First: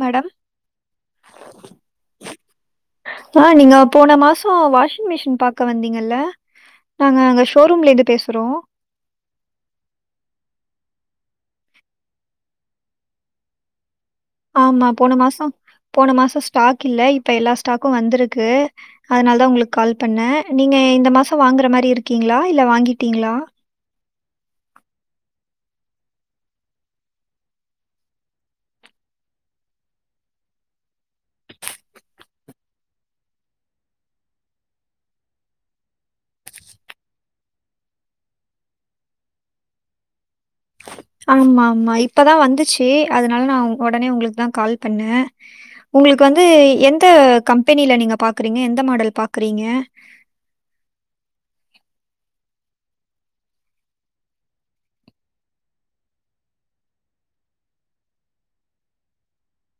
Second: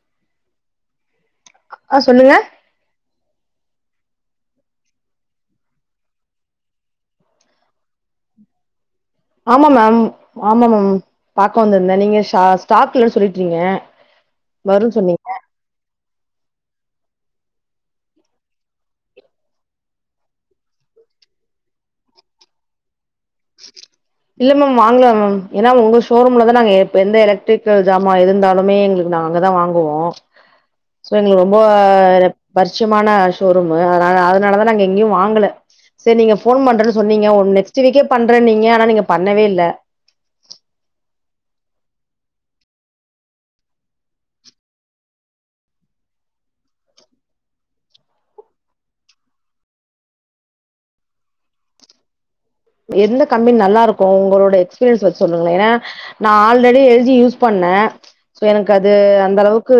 Madam ஆ சொல்லுங்க ஆ நீங்க போன மாசோ வாஷிங் மிஷின் பாக்க வந்தீங்கல்ல நாங்க அங்க ஷோரூம்லேருந்து பேசுறோ ஆமா மேம் ஆமா மேம் பாக்க வந்ருந்தே நீங்க ஸா ஸ்டாக்கில்லன்னு சொல்லிட்றீங்க ஆமா வரும்னு போன சொன்னீங்க மாசோ போன மாசோ ஸ்டாக் இல்ல இப்ப எல்லா ஸ்டாக்கு வந்துருக்கு அதுனால தா உங்ளுக்கு கால் பண்ண நீங்க இந்த மாசோ வாங்ற மாரி இருக்கீங்களா இல்ல வாங்கீட்டீங்களா இல்ல மேம் வாங்கல மேம் எனா உங்க ஷோரூம்ல தா நாங்க எப் எந்த எலக்ட்ரிக்கல் ஜாமா எது இருந்தாலுமே எங் நா அங்கதா வாங்குவோ சோ எங்ளுக்கு ரொம்ப ரெப் பருட்ச்யமான ஷோரூமு அதுனால அதனாலதா நாங்க எங்கியு வாங்குல செர் நீங்க ஃபோன் பண்றேன் சொன்னீங்க ஒ நெக்ஸ்ட்டு வீக்கே பண்றேனீங்க ஆனா நீங்க பண்ணவே இல்ல ஆமாம்மா இப்பதா வந்துச்சு அதுனால் நா ஒடனே உங்ளுக்குதா கால் பண்ண உங்ளுக்கு வந்து எந்த கம்பெனில நீங்க பாக்குறீங்க எந்த மாடல் பாக்குறீங்க எந்த கம்மெனி நல்லா இருக்கு உங்களோட எக்ஸ்பீரியன்ஸ் வச் சொல்லுங்களே ஏனா நா ஆல்ரெடி எல் ஜி யூஸ் பண்ண சோ எனக் அது அந்தளவுக்கு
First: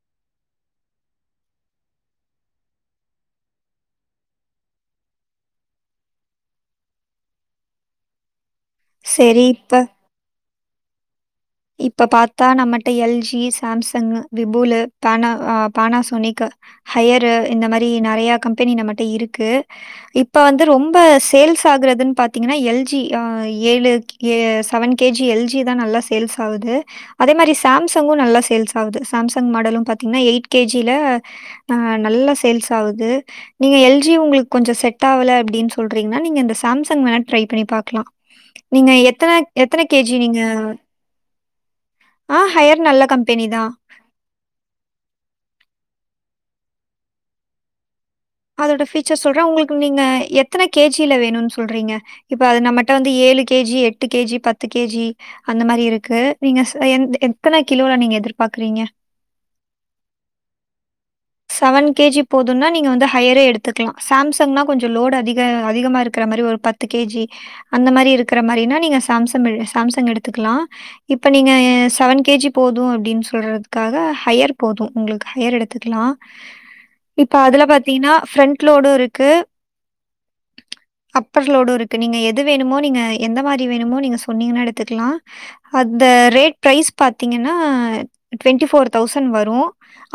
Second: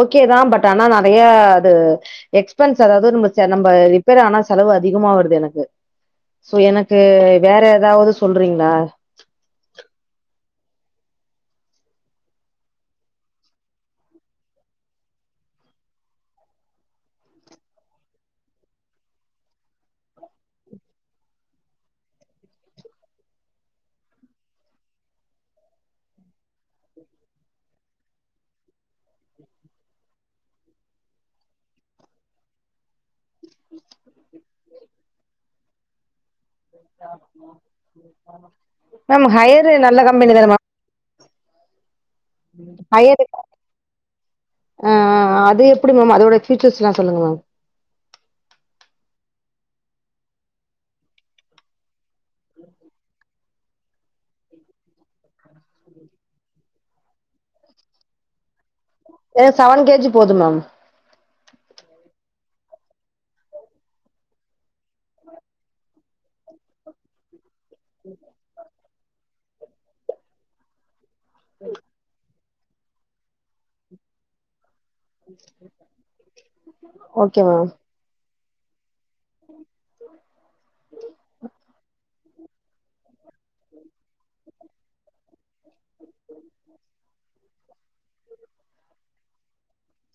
ஓகேதா பட் ஆனா நெறைய அது எக்ஸ்பென்ஸ் அதாவ்து நம்ம ச நம்ப ரிப்பேர் ஆனா செலவு அதிகமா வருது எனக்கு சோ என க்கு வேற எதாவது சொல்றீங்ளா சேரி இப்ப இப்ப பாத்தா நம்மட்ட எல் ஜி சாம்சங் விபுலு பேனா அ பேனாசோனிக்கு ஹையரு இந்த மாரி நெறைய கம்பெனி நம்மட்ட இருக்கு இப்ப வந்து ரொம்ப சேல்ஸ் ஆகுறதுன் பாத்தீங்கனா எல் ஜி ஆ ஏழு ஏ seven K G L G தா நல்லா சேல்ஸ் ஆகுது அதே மாரி சாம்சங்கு நல்லா சேல்ஸ் ஆகுது சாம்சங் மாடலு பாத்தீங்னா எய்ட் கே ஜி ல ஆ நல்லா சேல்ஸ் ஆகுது நீங்க எல் ஜி உங்குளுக் கொஞ்சோ செட்டாவுல அப்டின் சொல்றீங்னா நீங்க இந்தஸ் சாம்சங் வேணா ட்ரை பண்ணி பாக்லா நீங்க மேம் எத்தன ஹையரு எத்தன நல்ல கே ஜி நீங்க ஆ ஹையர் நல்ல ஹயரு கம்பெனி தான். ஆ அது எப்டி மேம் அதோட ஃபுயூச்சர்ஸ்லா சொல்லுங்க மேம் அதோட ஃபியூச்சர் சொல்ற உங்ளுக்கு நீங்க எத்தன கே ஜி ல வேணுன் சொல்றீங்க இப்ப அது நம்மட்ட வந்து ஏழு கே ஜி எட்டு கே ஜி பத் து கே ஜி அந்த மாரி இருக்கு நீங்க சொ எந் எத்தன கிலோல நீங்க எதிர்பாக்குறீங்க எனக் சவன் கே ஜி போது மேம் சவன் கே ஜி போதுனா நீங்க வந்து ஹயரே எடுத்துக்லா சாம்சங்னா கொஞ்சோ லோடு அதிக அதிகமா இருக்கிற மாரி ஒரு பத்து கே ஜி அந்த மாரி இருக்கிற மாரினா நீங்கள் சாம்சம்மு சாம்சங் எடுத்துக்குலா இப்ப நீங்க சவன் கே ஜி போது அப்டின் சொல்றதுக்காக ஹையர் போது உங்ளுக் ஹயர் எடுத்துக்குலா இப்ப ஓகே அதுல மேம் பாத் தீனா ஃபிரண்ட் லோடு இருக்கு அப்பர்லோடு இருக்கு நீங்க எது வேணுமோ நீங்க எந்த மாரி வேணுமோ நீங்க சொன்னீங்கனா எடுத்துக்குலா அந்த ரேட் பிரைஸ் பாத்தீங்கனா டுவென்டி ஃபோர் தௌசண் வரு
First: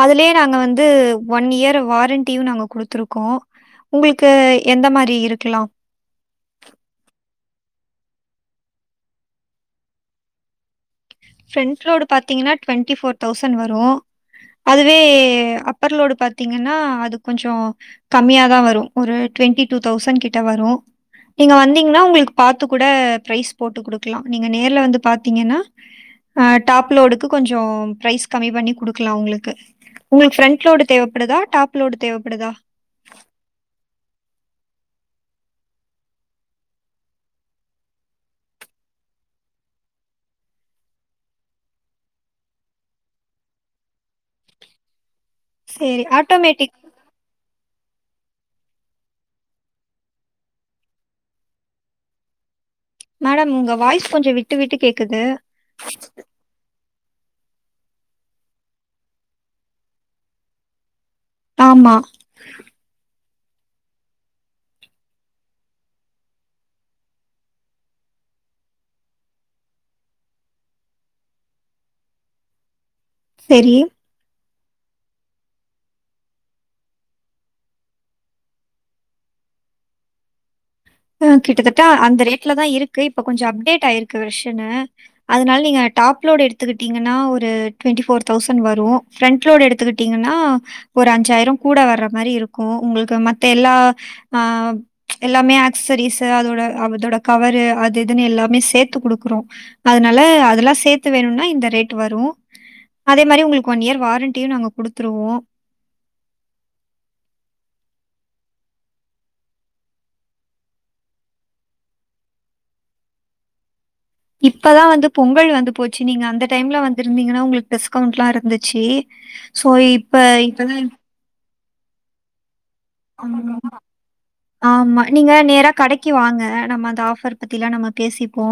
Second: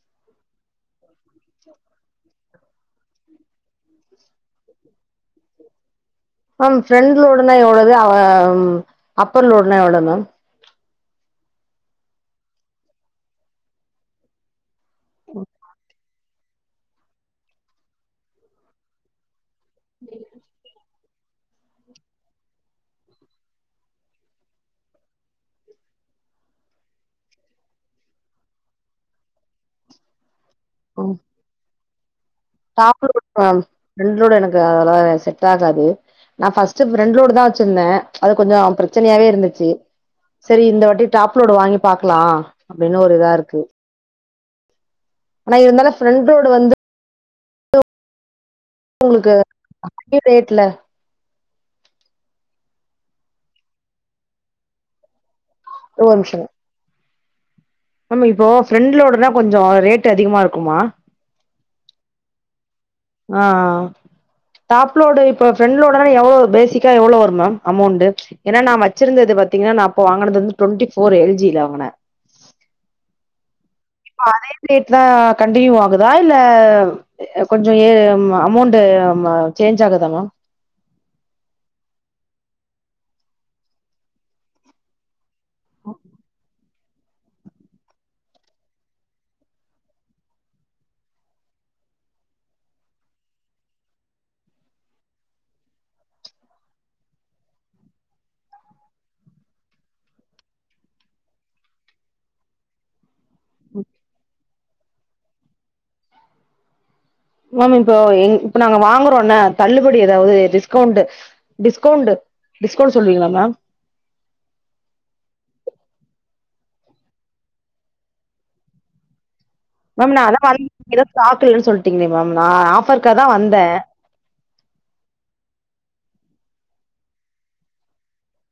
அதுலே நாங்க வந்து ஒன் இயர் வாரண்டியு நாங்க குடுத்துருக்கோ உங்ளுக்கு எந்த மாரி இருக்குலா மேம் ஃபிண்ட் லோடுனா எவுளவு அவ ம் அப்பர் லோடுனா எவ்ளோ மேம் ஃபிரண்ட் லோடு பாத்தீங்குனா டுவென்ட்டி ஃபோர் தௌசண் வரு அதுவே அப்பர்லோடு பாத்தீங்கனா அது கொஞ்சோ கம்மியாதா வரு ஒரு டுவென்ட்டி டூ தௌசண் கிட்ட வரு நீங்க வந்தீங்னா உங்ளுக்கு பாத்து கூட ப்ரைஸ் போட்டு குடுக்குலா நீங்க நேர்ல வந்து பாத்தீங்கனா அ டாப் லோடுக்கு கொஞ்சோ ப்ரைஸ் கம்மி பண்ணி குடுக்குலா உங்ளுக்கு உங்ளுக் ஃபிரண் ட் லோடு தேவப்படுதா டாப் லோடு தேவப்படுதா top load ma'am front load எனக்கு அதெல்லா செட்டாகாது நா ஃபஸ்ட்டு ஃபிரெண்ட் லோடுதா வச்சிருந்த அது கொஞ்சோ பிரச்சனையாவே இருந்துச்சு செரி இந்த வாட்டி டாப்லோடு வாங்கி பாக்குலா அப்டின்னு ஒரு இதா இருக்கு ஆனா இருந்தாலு சரி ஃபிரண்ட் லோடு ஆட்டோமேட்டிக் வந்து உங்ளுக்கு கம்மி ரேட்ல மேடம் உங்க வாய்ஸ் கொஞ்ச விட்டு விட்டு கேக்குது இந்த ஒர் நிமிஷங்க மேம் இப்போ ஃப்ரண்டு லோடுனா கொஞ்சோ ரேட்டு அதிகமா இருக்குமா ஆமா ஆ ஆ டாப் லோடு இப்ப ஃப்ரெண்ட்லோடன எவ்ளோ பேசிக்கா எவ்ளோ வரு மேம் அமௌண்டு ஏனா நா வச்சிருந்தது பாத்தீங்னா நா அப்ப வாங்கினது வந் டுவெண்டிஃபோர் எல் ஜி ல வாங்கன செரி இப்ப அதே ரேட் தா கண்டினியூ ஆகுதா இல்ல கொஞ்ச ஏ அம் அமௌண்டு ம சேஞ்ச் ஆகுதா மேம் கிட்டத்தட்ட அந்த ரேட்ல தா இருக்கு இப்ப கொஞ்ச அப்டேட் ஆயிருக்கு வெர்ஷனு அதனால நீங்க டாப்லோடு எடுத் த்துக்கிட்டிங்கனா ஒரு டுவெண்ட்டி ஃபோர் தௌசண்ட் வரு ஃப்ரண்ட்லோடு எடுத்துக்கிட்டிங்கனா ஒரு அஞ்சாயிர கூட வர்ற மாரி இருக்கு உங்ளுக்கு மத்த எல்லா அ எல்லாமே ஆக் சரிஸ்ஸூ அதோட அதோட கவரு அது இதுனு எல்லாமே சேத்து குடுக்குறோ அதுனால அதெல்லா சேத்து வேணுனா இந்த ரேட்டு வரு அதே மாரி உங்ளுக்கு ஒன் இயர் வாரண்ட்டியு நாங்க குடுத்துருவோ மேம் இப்போ எங் இப்ப நாங்க வாங்குறோன தள்ளுபடி ஏதாவது டிஸ்கவுண்டு டிஸ்கவுண்டு டிஸ்கவுண்ட் சொல்றீங்ளா மேம் இப்பதா வந்து பொங்கல் வந்து போச்சு நீங்க அந்த டைம்ல வந்திர்ந்தீங்கனா உங்ளுக்கு டிஸ்கவுண்ட்லா இருந்திச்சி சோ மேம் நா இப்ப அதா இப்பதா ஏதோ ஸ்டாக் இல்லன் சொல்ட்டீங்ளே மேம் நா ஆஃபர் ஆமாங்க அமனா ஆமா நீங்க நேரா கடைக்கி வாங்க நம்ம அந்த ஆஃபர் பத்திலா நம்ம பேசிப்போ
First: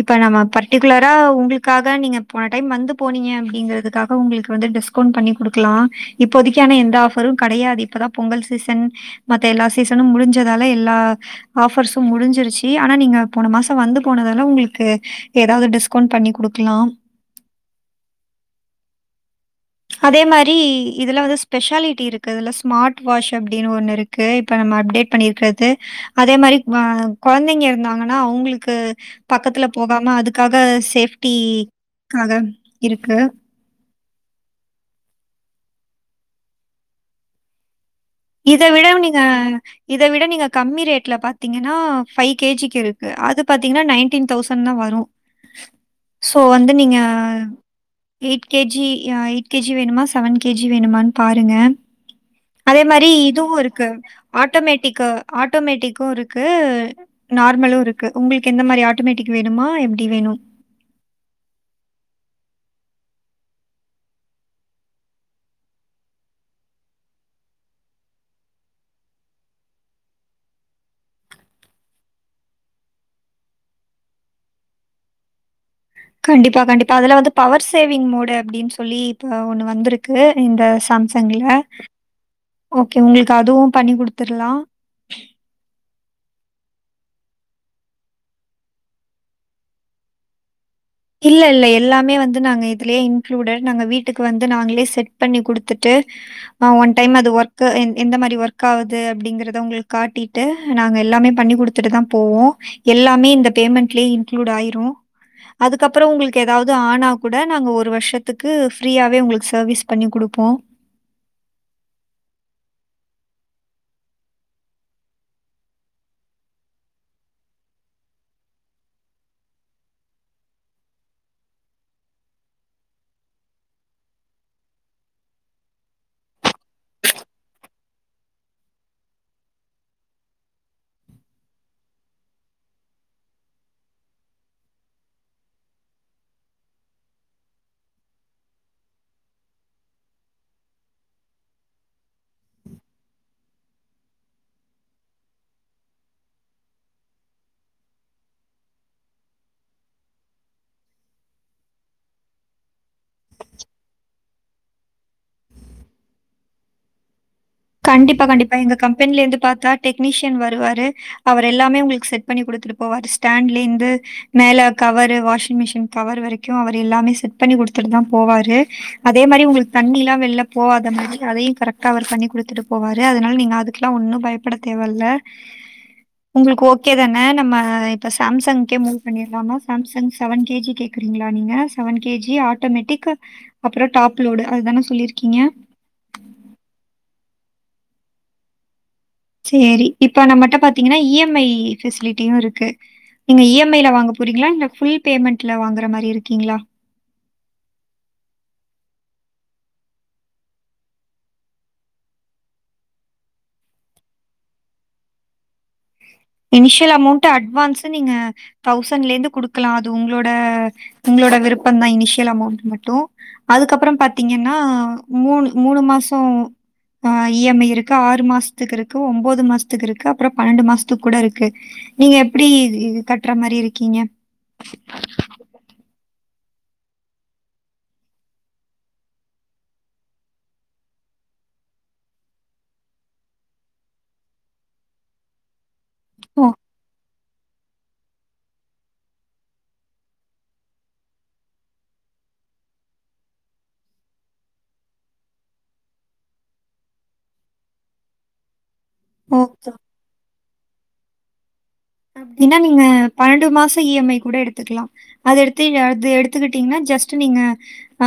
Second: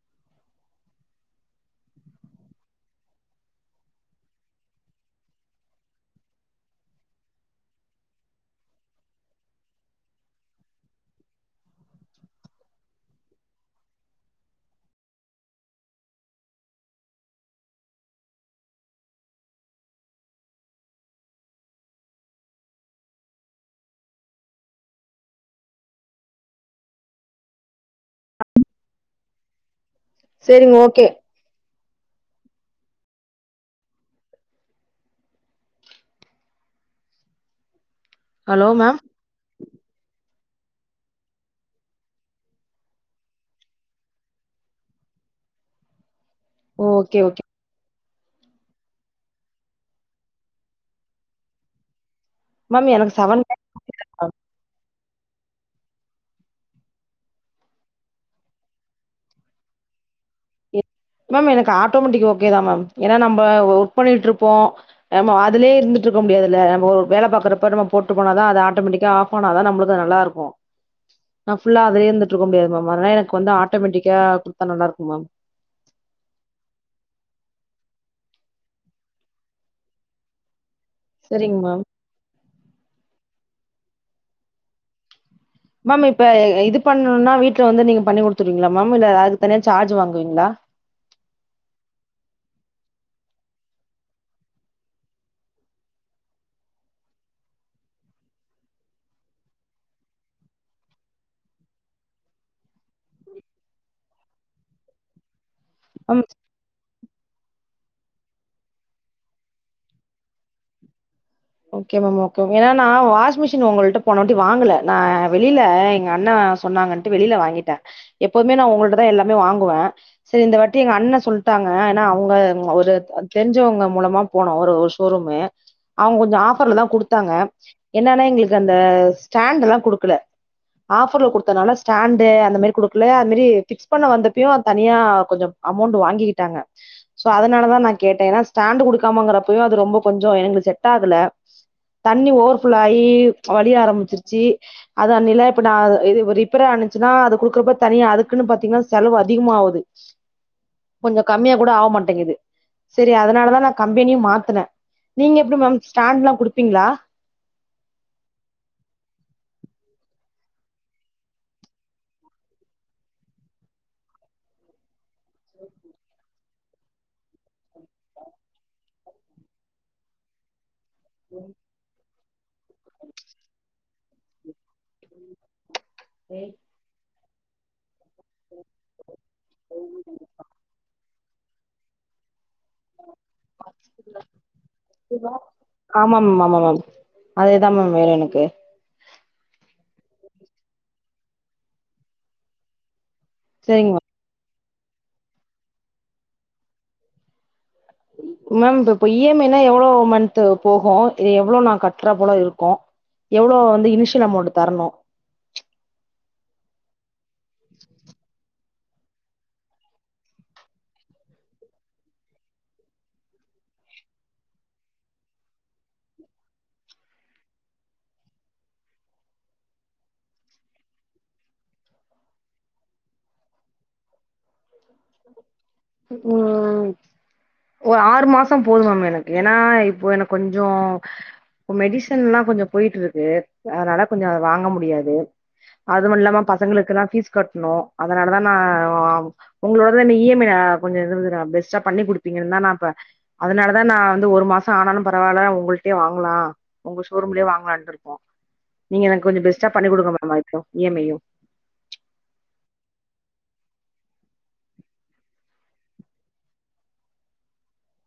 இப்ப நம்ம பர்டிகுலரா உங்ளுக்காக நீங்க போன டைம் வந்து போனீங்க அப்டிங்றதுக்காக உங்ளுக்கு வந்து டிஸ்க் கவுண்ட் பண்ணி குடுக்லா இப்போதிக்கி அனா எந்த ஆஃபரு கடையாது இப்பதா பொங்கல் சீசன் மத்த எல்லா சீசனு முடிஞ்சதால எல்லா ஆஃபர்ஸு முடிஞ்சிருச்சு ஆனா நீங்க போன மாசம் வந்து போனதால உங்ளுக்கு ஏதாவது டிஸ்கவுண்ட் பண்ணி குடுக்லாம் அதே மாரி இதுல வந்து ஸ்பெஷாலிட்டி இருக்கு இதுல ஸ்மார்ட் வாஷ் அப்டினு ஒண்ணிருக் கு இப்ப நம்ம அப்டேட் பண்ணிர்க்கர்து அதே மாரி ஆ கொழந்தைங்க இருந்தாங்கனா அவுங்ளுக்கு பக்கத்துல போகாம அதுக் காக சேரிங்க ஓகே சேஃப்டிக்காக இருக்கு இத ஹலோ விடவு மேம் நீங்க இத விட நீங்க கம்மி ரேட்ல பாத்தீங்கனா ஃபை கேஜிக்கு இருக்கு அது பாத்தீங்கனா நைன் ட்டீன் தௌசன்தாவரு சோ வந்து நீங்க okay okay eight K G அ எயிட் கே ஜி வேணுமா செவன் கே ஜி வேணுமான் பாருங்க அதே மேம் மாரி எனக்கு இதுவுருக்கு செவன் ஆட்டோமேட்டிக்கு ஆட்டோமேட்டிக்கு இருக்கு நார்மலுருக்கு உங்ளுக்கு எந்த மாரி ஆட்டோமேட்டிக் வேணுமா எப்டி வேணு மேம் எனக்கு ஆட்டோமிட்டிக் ஓகே தா மேம் ஏனா நம்ப ஒர்க் பண்ணிட்ருப்போ நம்மோ அதுலே இருந்துட்ருக்க முடியாது ல நம்மோ வேல பாக்றப்ப நம்ம போட்டு போனாலு அது ஆட்டோமெட்டிக்கா ஆஃப் ஆன தா நம்ளுக்கு நல்லாருக்கு நா ஃபுல்லா அதுலே இருந்துட்ருக்க முடியாது மேம் அதனால எனக் வந்து ஆட்டோமேட்டிக்கா குட்த்தா நல்லாருக்கு மேம் கண்டிப்பா கண்டிப்பா அதுல வந்து பவர் சேவிங் மோடு அப்டின் சொல்லி இப்ப ஒண்ணு வந்துருக்கு இந்த சாம்ச தங்ல சரிங்க மேம் ஓகே உங்கள்க்கு அதுவு பண்ணி குடுத்துர்லா மேம் இப்ப இது பண்ணுனா வீட்ல வந்து நீங்க பண்ணி குடுத்துர்வீங்ளா மேம் இல்ல அதுக்கு தனியா சார்ஜ் வாங்குவீங்ளா இல்ல இல்ல எல்லாமே வந்து நாங்க இதுலயே இன்க்ளூடட் நாங்க வீட்டுக்கு வந்து நாங்களே செட் பண்ணி குடுத்துட்டு ஆ ஒன் டைம் அது ஒர்க் எந்த மாரி ஒர்க் ஆவுது அப்டிங்குறத உங்களுக் காட்டி டு நாங்க எல்லாமே பண்ணி குடுத்துட்டுதா போவோ எல்லாமே இந்த பேமெண்ட்லயே இன்க்ளூடட் ஆய்ரு அதுக்கப்பற மேம் உங்களுக்கு எ தாவது ஆனா கூட நாங்க ஒரு வருஷத்துக்கு ஃப்ரீயாவே உங்கள்க்கு சர்வீஸ் பண்ணி குடுப்போ ஓகே மேம் ஓகே ஏன்னா வாஷிமிஷின் ஒங்கள்ட்ட போனாட்டி வாங்கல நா வெளில எங்க அண்ணா சொன்னாங்கன் ட்டு வெளில வாங்கிட்ட எப்பவுமே நா ஒங்கள்ட்டதா எல்லாமே வாங்குவ செரி இந்த வாட்டி எங்க அண்ண சொல்ட்டாங்க ஏன்னா அவங்க ஒரு தெரிஞ்சவங்க மூலமா போனோ ஒரு ஒரு ஷோருமு அவுங்க கொஞ்சோ ஆஃபர்லதா குடுத்தாங்க என்னனா எங்களுக்கு அந்த ஸ்டாண்டுதா குடுக்கல ஆஃபர்ல குடுத்தனால ஸ்டாண்டு அந்த மாரி குடுக்கல அது மாரி ஃபிக்ஸ் பண்ண வந்தப்பயு தனியா கொஞ்சோ அமௌண்ட் வாங்கிகிட்டாங்க சோ அதனாலதா நா கேட்ட ஏன்னா ஸ்டாண்ட் குடுக்காமங்குறப்பயு அது ரொம்ப கொஞ்சோ எங்களுக்கு செட் ஆகல தண்ணி ஓவர்ஃப்லோ ஆயி வலிய ஆரம்பிச்சிருச்சு அத அன்னைல இப்ப நா இது ரிப்பேர் ஆனுச்சுன்னா அது குடுக்குறப்ப தனியா அதுக்குன் பாத்தீங்கன்னா செலவு அதிகமா ஆவுது கொஞ்ஜோ கம்மியா கூட ஆவ மாட்டேங்குது செரி அதனாலதா நா கம்பெனியு மாத்துன நீங்க எப்டி மேம் ஸ்டாண்ட்ல்லா குடுப்பீங்ளா கண்டிப்பா கண்டிப்பா எங்க கம்பென்ல இருந்து பாத்தா டெக்னீஷியன் வருவாரு அவரு எல்லாமே உங்களுக்கு செட் பண்ணி குடுத்துட்டு போவாரு ஸ்டாண்ட்லருந்து மேல கவரு வாஷிங் மிஷின் கவரு வரைக்கு அவர் எல்லாமே செட் பண்ணி குடுத்துட்டு தா போவாரு அதே மாரி உங்களுக்கு தண்ணில்லா வெளில போவாத மாரி அதையு கரெக்டா அவர் பண்ணி குடு திரு போவாரு அதனால நீங்க அதுக்குல்லா ஒன்னு பயப்பட தேவல்ல உங்களுக்கு ஓக் கே தான நம்ம இப்ப சாம்சங்க்கே மூவ் பண்ணிர்லாமா சாம்சங் செவன் கேஜி கேக் கிறிக்லா நீங்க செவன் கேஜி ஆட்டோமேட்டிக் அப்றோ டாப் லோடு அதுதான சொல்லிருக்கீங்க ஆமா மேம் ஆமா மேம் அதேதா மேம் வேணு எனக்கு சேரி இப்ப நம்மட்ட பாத்தீங்கன்னா இ எம் ஐ பெசிலிட்டியு இருக்கு நீங்க இ எம் ஐ சரிங்க ல வாங்க போறிங்ளா இல்ல ஃபுல் பேமெண்ட்ல வாங்குற மாரி இருக்கீங்ளா மேம் இதோ இப்ப இ எம் ஐ னா எவ்ளோ மந்த் போகு இது எவ்ளோ நா கட்ற போல இருக்கு எவ்ளோ வந்து இனிஷியல் அமௌண்ட் தரணு இனிஷியல் அமௌண்ட் அட்வான்ஸு நீங்க தௌசண்ட்லருந்து குடுக்கலா அது உங்களோட உங்களோட விருப்ப தா இனிஷியல் அமௌண்ட் மட்டு அதுக்கப்ற பாத்தீங்கன்னா மூணு மூணு மாசோ ஆ இ எம் ஐ இருக்கு ஆறு மாசத்துக்கு இருக்கு ஒம்போது மாசத்துக்கு இருக்கு அப்ற பன்னெண்டு மாசத் க்கு கூட இருக்கு நீங்க எப்டி கட்ற மாரி இருக்கீங்க ம் நா ஒரு ஆறு மாச போது மேம் எனக்கு ஏன்னா இப்போ எனக்கு கொஞ்சோ இப்போ மெடிசன்லா கொஞ்சோ போய்ட்ருக்கு அதனால கொஞ்சோ அத வாங்க முடியாது அதுவு இல்லாம ஓ! பசங்களுக்குல்லா ஃபீஸ் கட்ணு அதனாலதா நா உங்களோடதா இ எம் ஐ ஆ கொஞ்சோ இதுன்விரா பெஸ்டா பண்ணி குடுப்பீங்கனுதா நா இப்ப அதனாலதா நா வந்து ஒரு மாச ஆனாலு பரவால்ல உங்கள்ட்டயே வாங்கலா உங்க ஷோரூம்லயே வாங்கலான்ட்ருக்கோ நீங்க எனக்கு கொஞ்சம் ஓ! பெஸ்ட்டா பண்ணி குடுக்க முடியுமா இப்போ இ எம் ஐயி அப்டின்னா நீங்க பன்னெண்டு மாசோ இ எம் ஐ கூட எடுத்துக்லாம் அது எடுத்துத்தீக அது எடுத்துக்கிட்டீங்ன்னா ஜஸ்ட்டு நீங்க ஆ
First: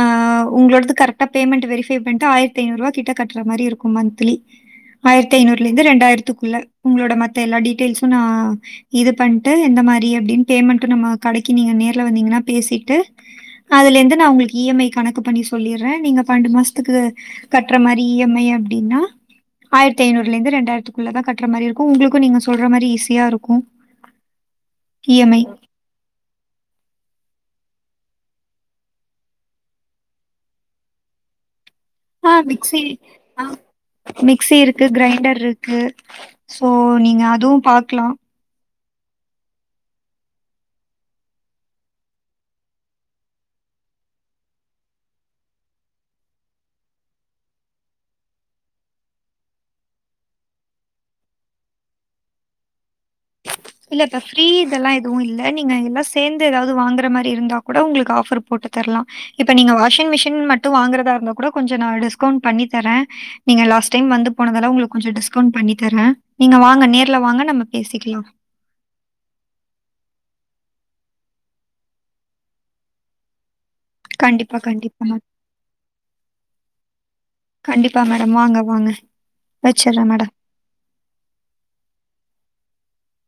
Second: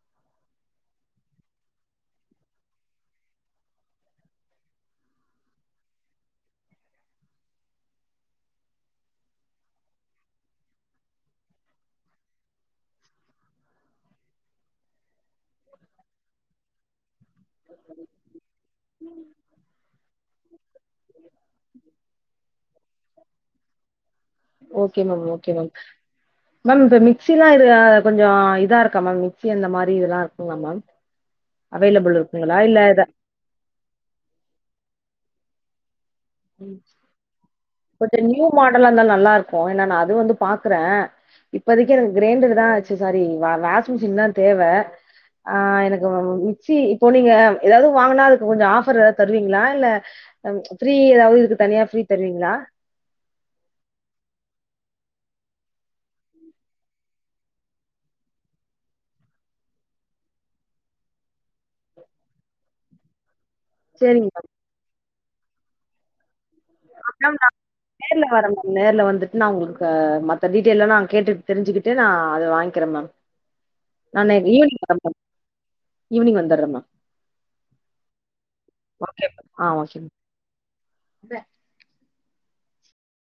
உங்களோடது கரெக்ட்டா பேமெண்ட்டு வெரிஃபை பண்ணிட்டு ஆயிரத்தி ஐநூறுபா கிட்ட கட்ற மாரி இருக்கும் மந்த்லி ஆயிரத்த ஐநூறுலருந்து ரெண்டாயிரத்துக்குள்ள உங்ளோட மத்த எல்லா டீட்டெயில்ஸும் நா இது பண்ட்டு எந்த மாரி அப்டின் பேமண்ட்டு நம்ம கடைக்கு நீங்க நேர்ல வந்தீங்கன்னா பேசிட்டு அதுலேந்து நா உங்குளுக்கு இ எம் ஐ கணக்கு பண்ணி சொல்லீற நீங்க பன்னெண்டு மாசத்துக்கு கட்ற மாரி இ எம் ஐ அப்டின்னா ஆயிரத்தி ஐநூறுலேந்து ரெண்டாயிரத்துக் குள்ள தா கட்ற மாரி இருக்கும் உங்குளுக்கு நீங்க சொல்ற மாரி ஈஸியா இருக்கும் okay ma'am EMI. Okay ma'am ma'am இப்ப மிக்சிலா இது கொஞ்சோ இதா இருக்கா மேம் மிக்ஸி அந்த மாரி இதுல்லா இருக்குங்ளா மேம் மேம் அவைலபிள் ஆ இருக்குங்களா இல்ல மிக்ஸி இத ஆ மிக்ஸிருக்கு கிரைண்டருக்கு ஒத்துரு நியூ மாடல்லா இருந்தா நல்லா இருக்கு ஏன்னா நா அதுவு வந்து பாக்குற இப்போதைக்கி எனக்கு கிரைண்டர் தா ச்சு சாரி வா வாஷிங் மிஷின் தா தேவ ஆ எனக்கு வந் மிக்ஸி இப்போ நீங்க ஏதாவது வாங்குனா அதுக்கு கொஞ்சோ ஆஃபர் எதாவ்து தருவீங்ளா இல்ல ஃப்ரீ எதாவ்து இதுக்கு தனியா ஃப்ரீ தருவீங்ளா இல்லக்கா ஃப்ரீ இதெல்லாம் எதுவும் இல்ல நீங்க எல்லாம் சேந்து எதாவ்து வாங்குற மாரி இருந்தா கூட உங்களுக்கு ஆஃபர் போட்டு தர்லா இப்ப நீங்க வாஷிங் மிஷின் மட்டும் வாங்குறதா இருந்தா கூட கொஞ்ச நா டிஸ்கவுண்ட் பண்ணி தர நீங்க லாஸ்ட் டைம் சேரிங்க வந்து மேம் போனதால உங்ளுக் கொஞ்சோ டிஸ்கவுண்ட் பண்ணி தர நீங்க வாங் க நேர்ல ஆனா வாங்க நம்ம பேசிக்லா நேர்ல வரேன் நேர்ல வந்துட்டு நா உங்குகிட்ட மத்த டீட்டெயில்லா நா கேட்டு தெரிஞ்சுகிட்டு நா அத வாய்ங்க்கிற மேம் [inaudible] நா கண்டிப்பா [inaudible] மேம் ஈவ்னிங் வந்துர்ற மா கண்டிப்பா மேடம் வாங்க வாங்க ஓகே மேம் ஆ ஓகே வச்சட்ற மேடம் மேம்